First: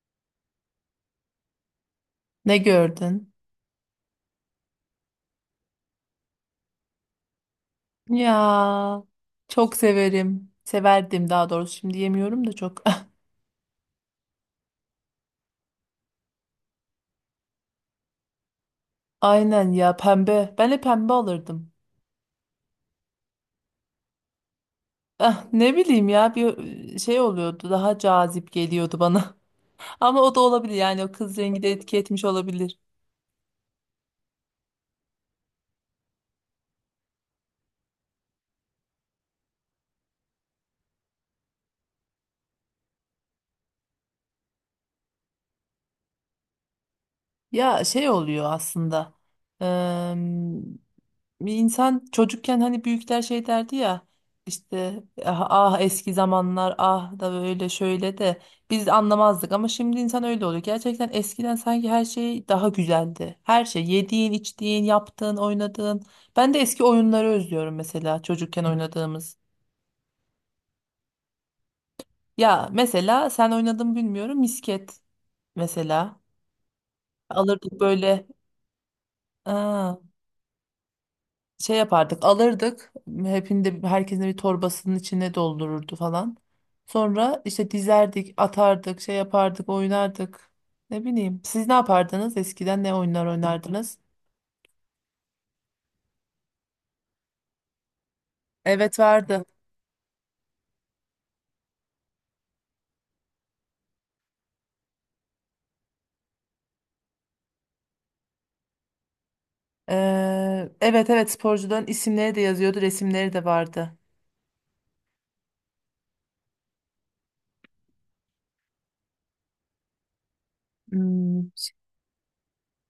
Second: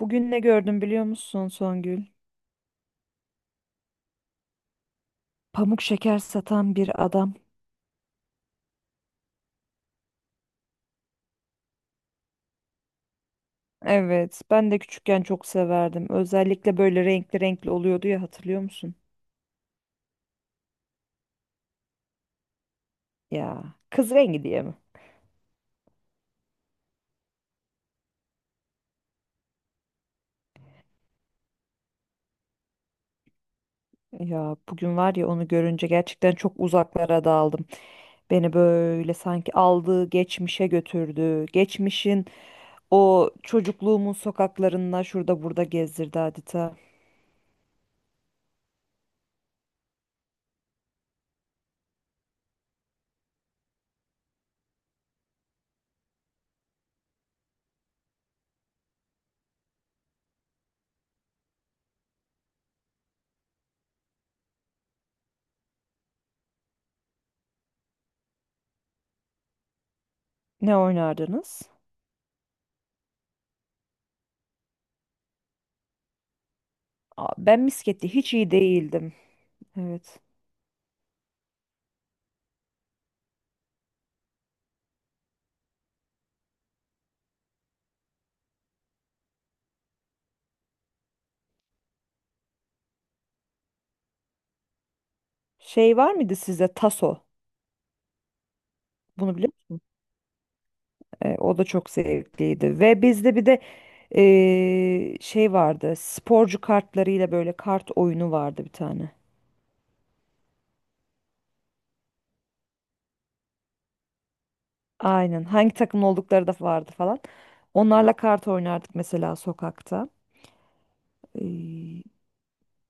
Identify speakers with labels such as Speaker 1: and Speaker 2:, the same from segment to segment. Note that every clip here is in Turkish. Speaker 1: Bugün ne gördüm biliyor musun, Songül?
Speaker 2: Ne gördün?
Speaker 1: Pamuk şeker satan bir adam.
Speaker 2: Ya çok severim. Severdim daha doğrusu. Şimdi yemiyorum da çok.
Speaker 1: Evet, ben de küçükken çok severdim. Özellikle böyle renkli renkli oluyordu ya, hatırlıyor musun?
Speaker 2: Aynen ya pembe. Ben de pembe alırdım.
Speaker 1: Ya kız rengi diye mi?
Speaker 2: Ah, ne bileyim ya bir şey oluyordu. Daha cazip geliyordu bana. Ama o da olabilir yani o kız rengi de etki etmiş olabilir.
Speaker 1: Ya bugün var ya, onu görünce gerçekten çok uzaklara daldım. Beni böyle sanki aldığı geçmişe götürdü. Geçmişin o çocukluğumun sokaklarında şurada burada gezdirdi adeta.
Speaker 2: Ya şey oluyor aslında. Bir insan çocukken hani büyükler şey derdi ya işte ah, ah eski zamanlar ah da böyle şöyle de biz anlamazdık ama şimdi insan öyle oluyor. Gerçekten eskiden sanki her şey daha güzeldi. Her şey yediğin, içtiğin, yaptığın, oynadığın. Ben de eski oyunları özlüyorum mesela çocukken oynadığımız.
Speaker 1: Ne oynardınız?
Speaker 2: Ya mesela sen oynadın mı bilmiyorum misket mesela.
Speaker 1: Aa, ben
Speaker 2: Alırdık
Speaker 1: misketi
Speaker 2: böyle.
Speaker 1: hiç iyi değildim.
Speaker 2: Aa,
Speaker 1: Evet.
Speaker 2: şey yapardık alırdık hepinde herkesin bir torbasının içine doldururdu falan. Sonra işte dizerdik atardık şey yapardık oynardık ne bileyim siz ne yapardınız eskiden ne oyunlar oynardınız?
Speaker 1: Şey var mıydı sizde, taso?
Speaker 2: Evet
Speaker 1: Bunu
Speaker 2: vardı.
Speaker 1: biliyor musun? O da çok zevkliydi. Ve bizde bir de şey vardı. Sporcu kartlarıyla böyle kart oyunu vardı bir tane.
Speaker 2: Evet evet sporcuların isimleri de yazıyordu resimleri de vardı.
Speaker 1: Aynen. Hangi takım oldukları da vardı falan. Onlarla kart oynardık mesela sokakta. E,
Speaker 2: Hmm,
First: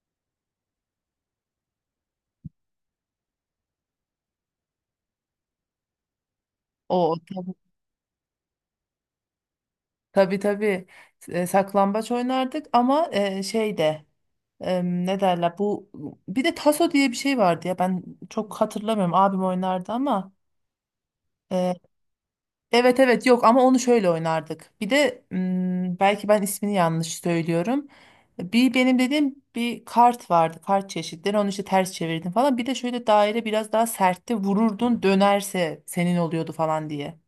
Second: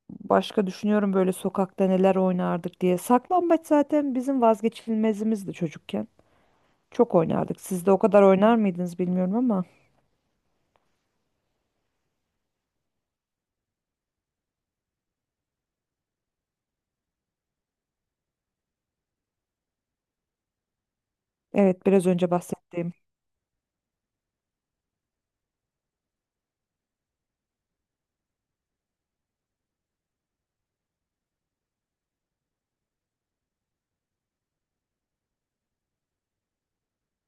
Speaker 1: Başka düşünüyorum böyle sokakta neler oynardık diye. Saklambaç zaten bizim vazgeçilmezimizdi çocukken. Çok
Speaker 2: o tabii
Speaker 1: oynardık. Siz de o kadar oynar mıydınız bilmiyorum ama.
Speaker 2: tabii, tabii. Saklambaç oynardık ama şey de ne derler bu bir de taso diye bir şey vardı ya ben çok hatırlamıyorum abim oynardı ama Ee,
Speaker 1: Evet, biraz önce bahsettiğim.
Speaker 2: evet evet yok ama onu şöyle oynardık. Bir de belki ben ismini yanlış söylüyorum. Bir benim dediğim bir kart vardı. Kart çeşitleri onu işte ters çevirdin falan. Bir de şöyle daire biraz daha sertti vururdun dönerse senin oluyordu falan diye.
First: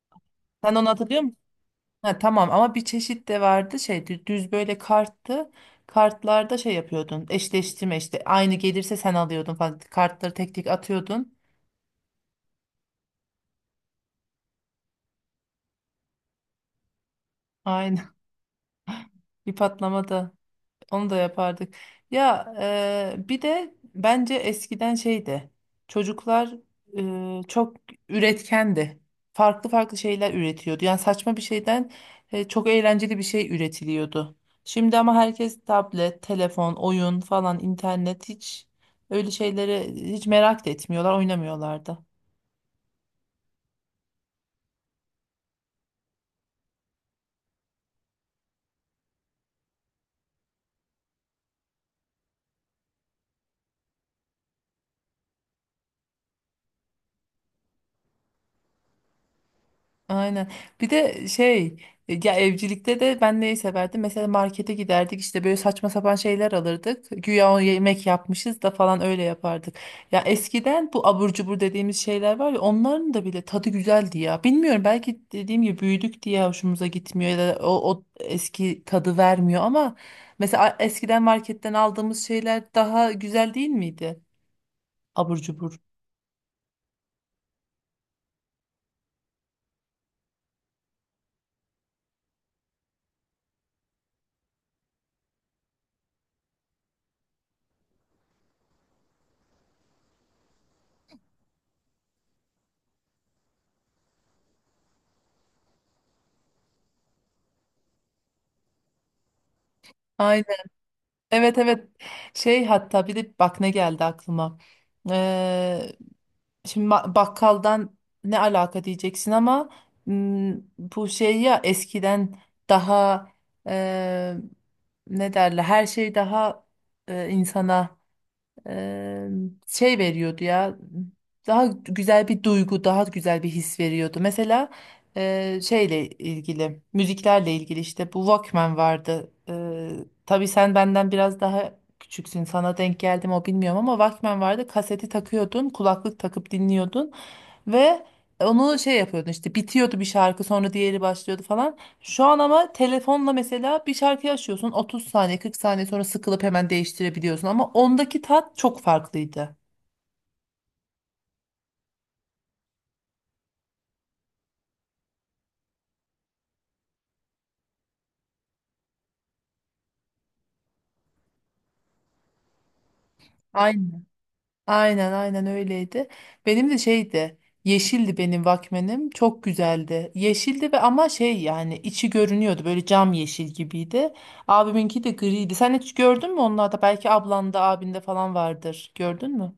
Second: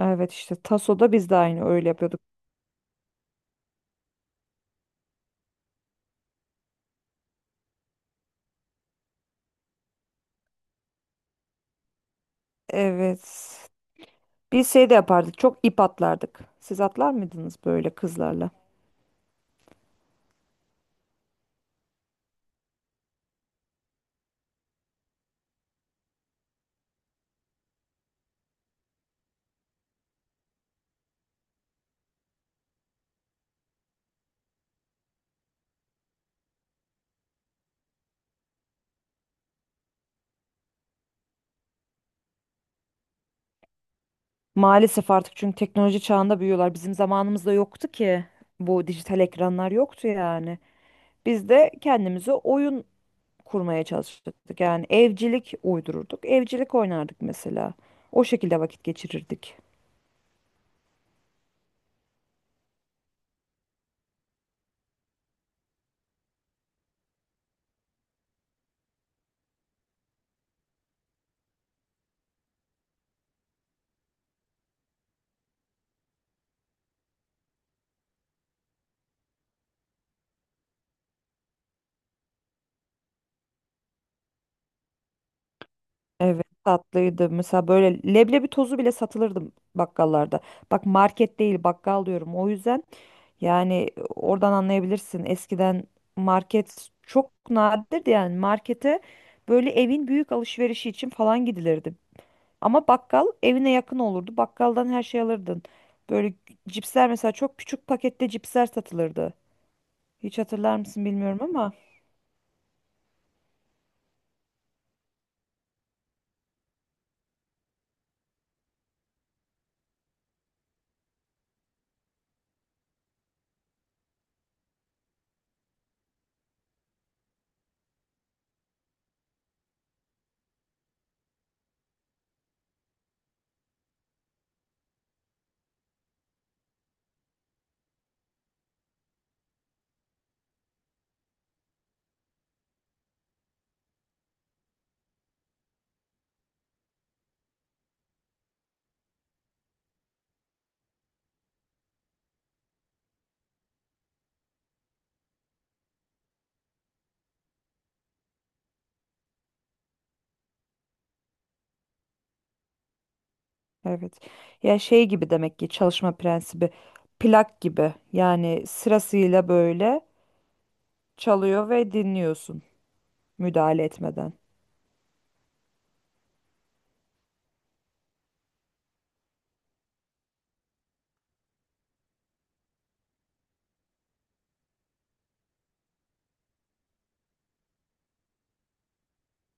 Speaker 1: Evet, işte
Speaker 2: Sen onu
Speaker 1: tasoda
Speaker 2: hatırlıyor
Speaker 1: biz
Speaker 2: musun?
Speaker 1: de aynı öyle
Speaker 2: Ha,
Speaker 1: yapıyorduk.
Speaker 2: tamam ama bir çeşit de vardı şey düz böyle karttı. Kartlarda şey yapıyordun eşleştirme işte aynı gelirse sen alıyordun falan. Kartları tek tek atıyordun.
Speaker 1: Evet. Biz şey de yapardık. Çok ip atlardık. Siz atlar mıydınız böyle
Speaker 2: Aynen
Speaker 1: kızlarla?
Speaker 2: bir patlamada. Onu da yapardık. Ya bir de bence eskiden şeydi. Çocuklar çok üretkendi. Farklı farklı şeyler üretiyordu. Yani saçma bir şeyden çok eğlenceli bir şey üretiliyordu. Şimdi ama herkes tablet, telefon, oyun falan, internet hiç öyle şeylere hiç merak da etmiyorlar, oynamıyorlar da.
Speaker 1: Maalesef artık, çünkü teknoloji çağında büyüyorlar. Bizim zamanımızda yoktu ki. Bu dijital ekranlar yoktu yani. Biz de kendimize oyun kurmaya çalışırdık. Yani evcilik uydururduk. Evcilik oynardık mesela. O şekilde vakit geçirirdik.
Speaker 2: Aynen. Bir de şey ya evcilikte de ben neyi severdim? Mesela markete giderdik işte böyle saçma sapan şeyler alırdık. Güya o yemek yapmışız da falan öyle yapardık. Ya eskiden bu abur cubur dediğimiz şeyler var ya onların da bile tadı güzeldi ya. Bilmiyorum belki dediğim gibi büyüdük diye hoşumuza gitmiyor ya da o eski tadı vermiyor ama mesela eskiden marketten aldığımız şeyler daha güzel değil miydi? Abur cubur.
Speaker 1: Evet, tatlıydı. Mesela böyle leblebi tozu bile satılırdı bakkallarda. Bak, market değil, bakkal diyorum. O yüzden, yani oradan anlayabilirsin. Eskiden market çok nadirdi, yani markete böyle evin büyük alışverişi için falan gidilirdi. Ama bakkal evine yakın olurdu. Bakkaldan her şey alırdın. Böyle cipsler mesela, çok küçük pakette cipsler satılırdı. Hiç hatırlar mısın bilmiyorum
Speaker 2: Evet
Speaker 1: ama
Speaker 2: evet şey hatta bir de bak ne geldi aklıma. Ee, şimdi bakkaldan ne alaka diyeceksin ama bu şey ya eskiden daha e, ne derler her şey daha insana Eee, şey veriyordu ya daha güzel bir duygu daha güzel bir his veriyordu mesela şeyle ilgili müziklerle ilgili işte bu Walkman vardı. Tabi tabii sen benden biraz daha küçüksün sana denk geldim o bilmiyorum ama Walkman vardı kaseti takıyordun kulaklık takıp dinliyordun ve onu şey yapıyordun işte bitiyordu bir şarkı sonra diğeri başlıyordu falan şu an ama telefonla mesela bir şarkıyı açıyorsun 30 saniye 40 saniye sonra sıkılıp hemen değiştirebiliyorsun ama ondaki tat çok farklıydı.
Speaker 1: evet. Ya şey gibi, demek ki çalışma prensibi plak gibi. Yani sırasıyla böyle çalıyor ve dinliyorsun, müdahale
Speaker 2: Aynen.
Speaker 1: etmeden.
Speaker 2: Aynen aynen öyleydi. Benim de şeydi yeşildi benim Walkman'im çok güzeldi. Yeşildi ve ama şey yani içi görünüyordu böyle cam yeşil gibiydi. Abiminki de griydi. Sen hiç gördün mü onlarda belki ablanda abinde falan vardır gördün mü?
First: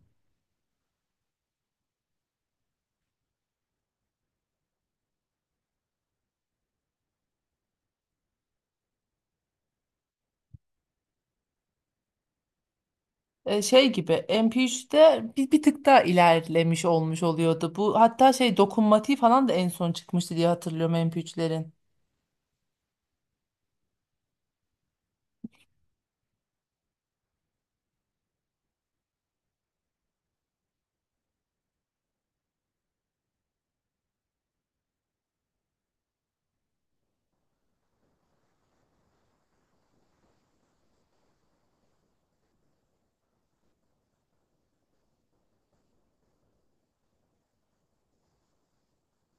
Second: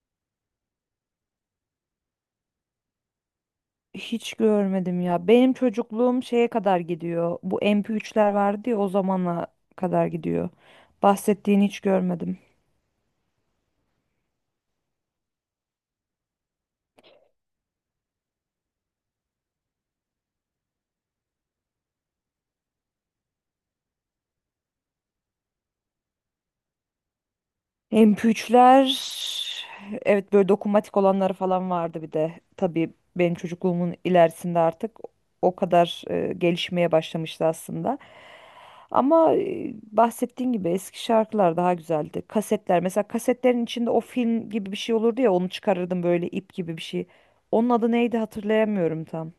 Speaker 1: Hiç görmedim ya. Benim çocukluğum şeye kadar gidiyor. Bu MP3'ler vardı ya, o zamana kadar gidiyor. Bahsettiğini hiç görmedim.
Speaker 2: Şey gibi MP3'te bir tık daha ilerlemiş olmuş oluyordu. Bu hatta şey dokunmatiği falan da en son çıkmıştı diye hatırlıyorum MP3'lerin.
Speaker 1: MP3'ler, evet, böyle dokunmatik olanları falan vardı bir de. Tabii benim çocukluğumun ilerisinde artık o kadar gelişmeye başlamıştı aslında. Ama bahsettiğin gibi eski şarkılar daha güzeldi. Kasetler mesela, kasetlerin içinde o film gibi bir şey olurdu ya, onu çıkarırdım böyle ip gibi bir şey. Onun adı neydi, hatırlayamıyorum tam.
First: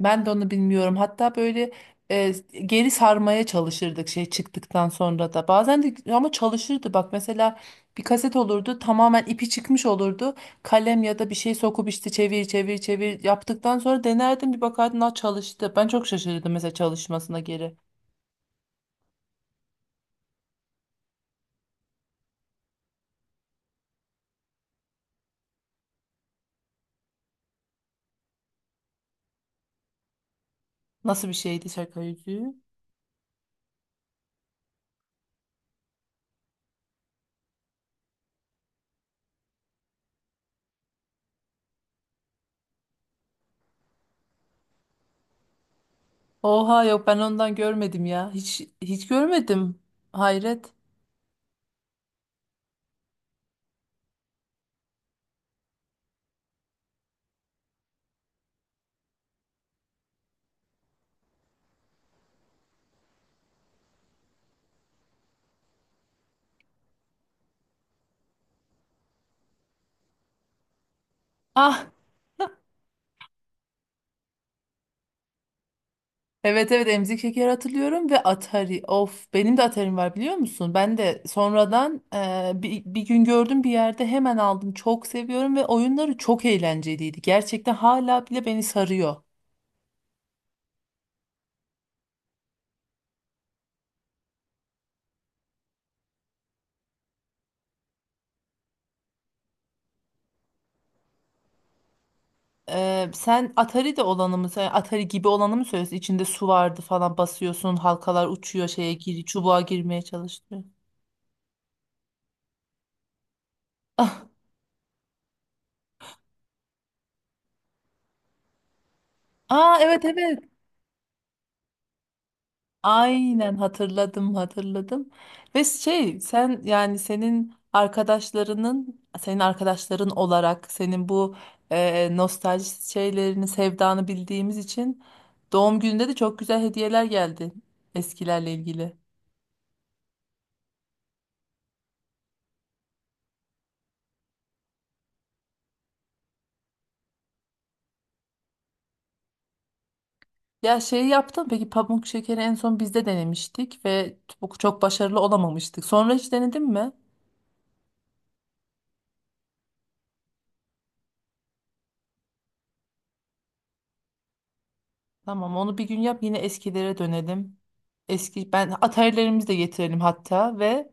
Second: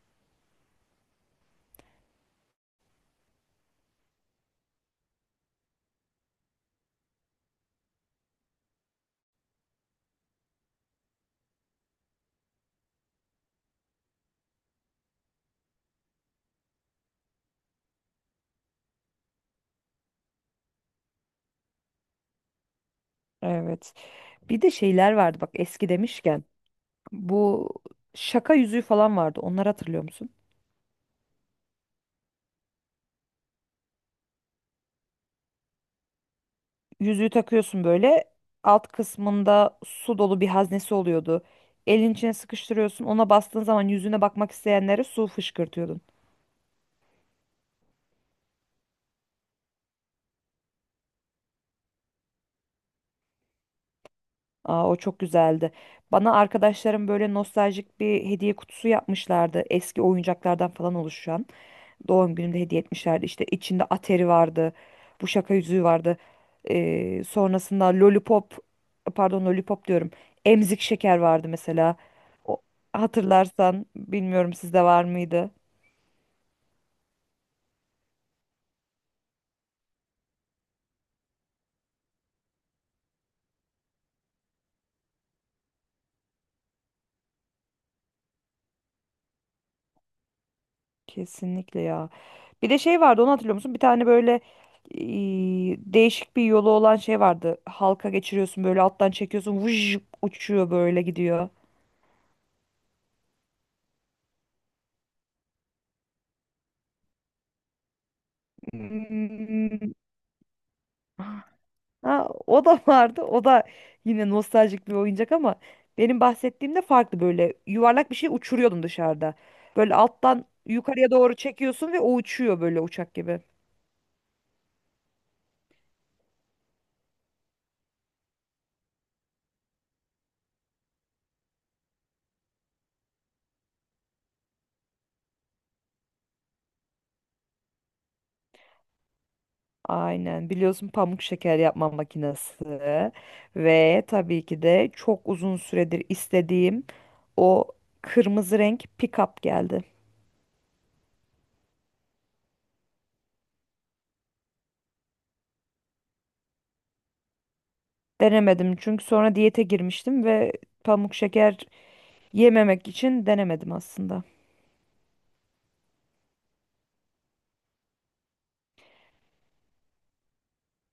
Speaker 2: Ben de onu bilmiyorum. Hatta böyle e, geri sarmaya çalışırdık şey çıktıktan sonra da. Bazen de ama çalışırdı. Bak mesela bir kaset olurdu tamamen ipi çıkmış olurdu. Kalem ya da bir şey sokup işte çevir çevir çevir yaptıktan sonra denerdim bir bakardım "Aa, çalıştı. Ben çok şaşırdım mesela çalışmasına geri.
Speaker 1: Evet. Bir de şeyler vardı, bak, eski demişken. Bu şaka yüzüğü falan vardı. Onları hatırlıyor musun?
Speaker 2: Nasıl bir şeydi şaka yüzüğü?
Speaker 1: Yüzüğü takıyorsun böyle. Alt kısmında su dolu bir haznesi oluyordu. Elin içine sıkıştırıyorsun. Ona bastığın zaman yüzüne bakmak isteyenlere su fışkırtıyordun.
Speaker 2: Oha yok ben ondan görmedim ya. Hiç hiç görmedim. Hayret.
Speaker 1: Aa, o çok güzeldi. Bana arkadaşlarım böyle nostaljik bir hediye kutusu yapmışlardı. Eski oyuncaklardan falan oluşan. Doğum günümde hediye etmişlerdi. İşte içinde Atari vardı. Bu şaka yüzüğü vardı. Sonrasında Lollipop, pardon, Lollipop diyorum. Emzik şeker vardı
Speaker 2: Ah
Speaker 1: mesela. O, hatırlarsan bilmiyorum, sizde var mıydı?
Speaker 2: evet evet emzik şekeri hatırlıyorum ve Atari. Of benim de Atari'm var biliyor musun? Ben de sonradan bir gün gördüm bir yerde hemen aldım. Çok seviyorum ve oyunları çok eğlenceliydi. Gerçekten hala bile beni sarıyor.
Speaker 1: Kesinlikle ya. Bir de şey vardı, onu hatırlıyor musun? Bir tane böyle e, değişik bir yolu olan şey vardı. Halka geçiriyorsun böyle, alttan çekiyorsun. Vuj, uçuyor böyle gidiyor.
Speaker 2: Sen Atari de olanı mı, sen Atari gibi olanı mı söylüyorsun? İçinde su vardı falan basıyorsun, halkalar uçuyor şeye gir, çubuğa
Speaker 1: Hmm.
Speaker 2: girmeye çalışıyor.
Speaker 1: Ha, o da vardı. O da
Speaker 2: Ah,
Speaker 1: yine nostaljik bir oyuncak ama benim bahsettiğimde farklı, böyle yuvarlak bir şey uçuruyordun dışarıda.
Speaker 2: aa
Speaker 1: Böyle
Speaker 2: evet evet.
Speaker 1: alttan yukarıya doğru çekiyorsun ve o uçuyor böyle uçak gibi.
Speaker 2: Aynen hatırladım hatırladım. Ve şey sen yani senin arkadaşların olarak senin bu nostalji şeylerini sevdanı bildiğimiz için doğum gününde de çok güzel hediyeler geldi eskilerle ilgili.
Speaker 1: Aynen, biliyorsun, pamuk şeker yapma makinesi ve tabii ki de çok uzun süredir istediğim o kırmızı renk pick-up geldi.
Speaker 2: Ya şey yaptım peki pamuk şekeri en son bizde denemiştik ve çok çok başarılı olamamıştık. Sonra hiç denedin mi?
Speaker 1: Denemedim çünkü sonra diyete girmiştim ve pamuk şeker yememek için denemedim aslında.
Speaker 2: Tamam onu bir gün yap yine eskilere dönelim. Eski ben atarilerimizi de getirelim hatta ve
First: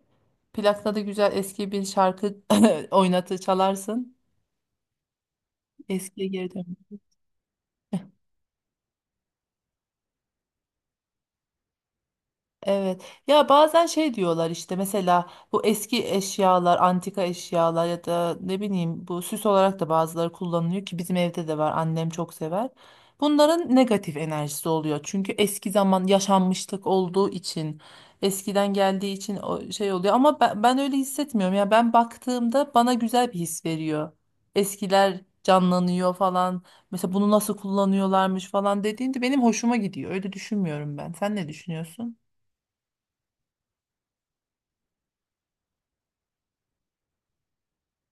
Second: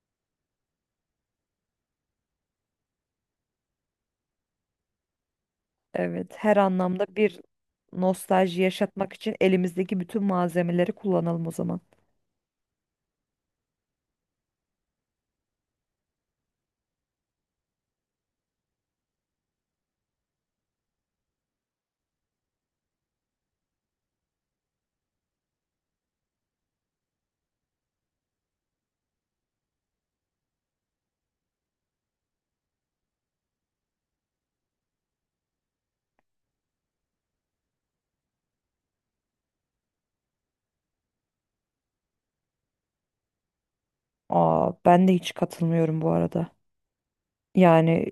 Speaker 2: plakla da güzel eski bir şarkı oynatı çalarsın. Eskiye
Speaker 1: Evet,
Speaker 2: geri
Speaker 1: her
Speaker 2: dön.
Speaker 1: anlamda bir nostalji yaşatmak için elimizdeki bütün malzemeleri kullanalım o zaman.
Speaker 2: Evet. Ya bazen şey diyorlar işte mesela bu eski eşyalar, antika eşyalar ya da ne bileyim bu süs olarak da bazıları kullanılıyor ki bizim evde de var. Annem çok sever. Bunların negatif enerjisi oluyor. Çünkü eski zaman yaşanmışlık olduğu için, eskiden geldiği için o şey oluyor ama ben öyle hissetmiyorum. Ya ben baktığımda bana güzel bir his veriyor. Eskiler canlanıyor falan. Mesela bunu nasıl kullanıyorlarmış falan dediğinde benim hoşuma gidiyor. Öyle düşünmüyorum ben. Sen ne düşünüyorsun?
Speaker 1: Aa, ben de hiç katılmıyorum bu arada. Yani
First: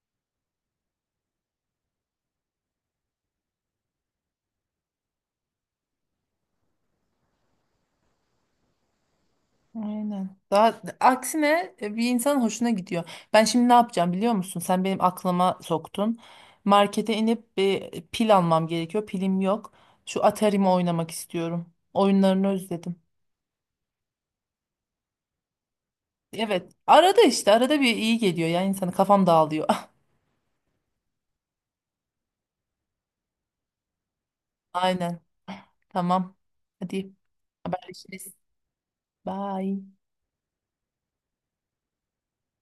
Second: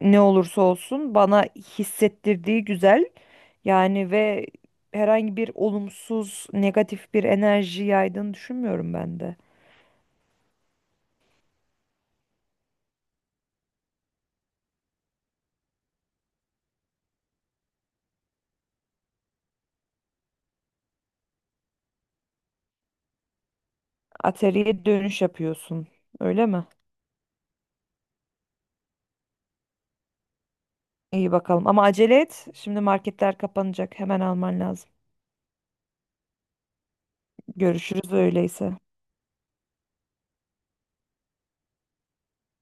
Speaker 1: ne olursa olsun bana hissettirdiği güzel. Yani ve herhangi bir olumsuz, negatif bir enerji yaydığını düşünmüyorum ben de.
Speaker 2: Aynen. Daha aksine bir insanın hoşuna gidiyor. Ben şimdi ne yapacağım biliyor musun? Sen benim aklıma soktun. Markete inip bir pil almam gerekiyor. Pilim yok. Şu Atari'mi oynamak istiyorum. Oyunlarını özledim.
Speaker 1: Ateliye dönüş yapıyorsun. Öyle mi?
Speaker 2: Evet. Arada işte arada bir iyi geliyor ya insanı kafam dağılıyor.
Speaker 1: İyi bakalım. Ama acele et. Şimdi marketler kapanacak. Hemen alman lazım.
Speaker 2: Aynen. Tamam. Hadi
Speaker 1: Görüşürüz
Speaker 2: haberleşiriz.
Speaker 1: öyleyse.
Speaker 2: Bye.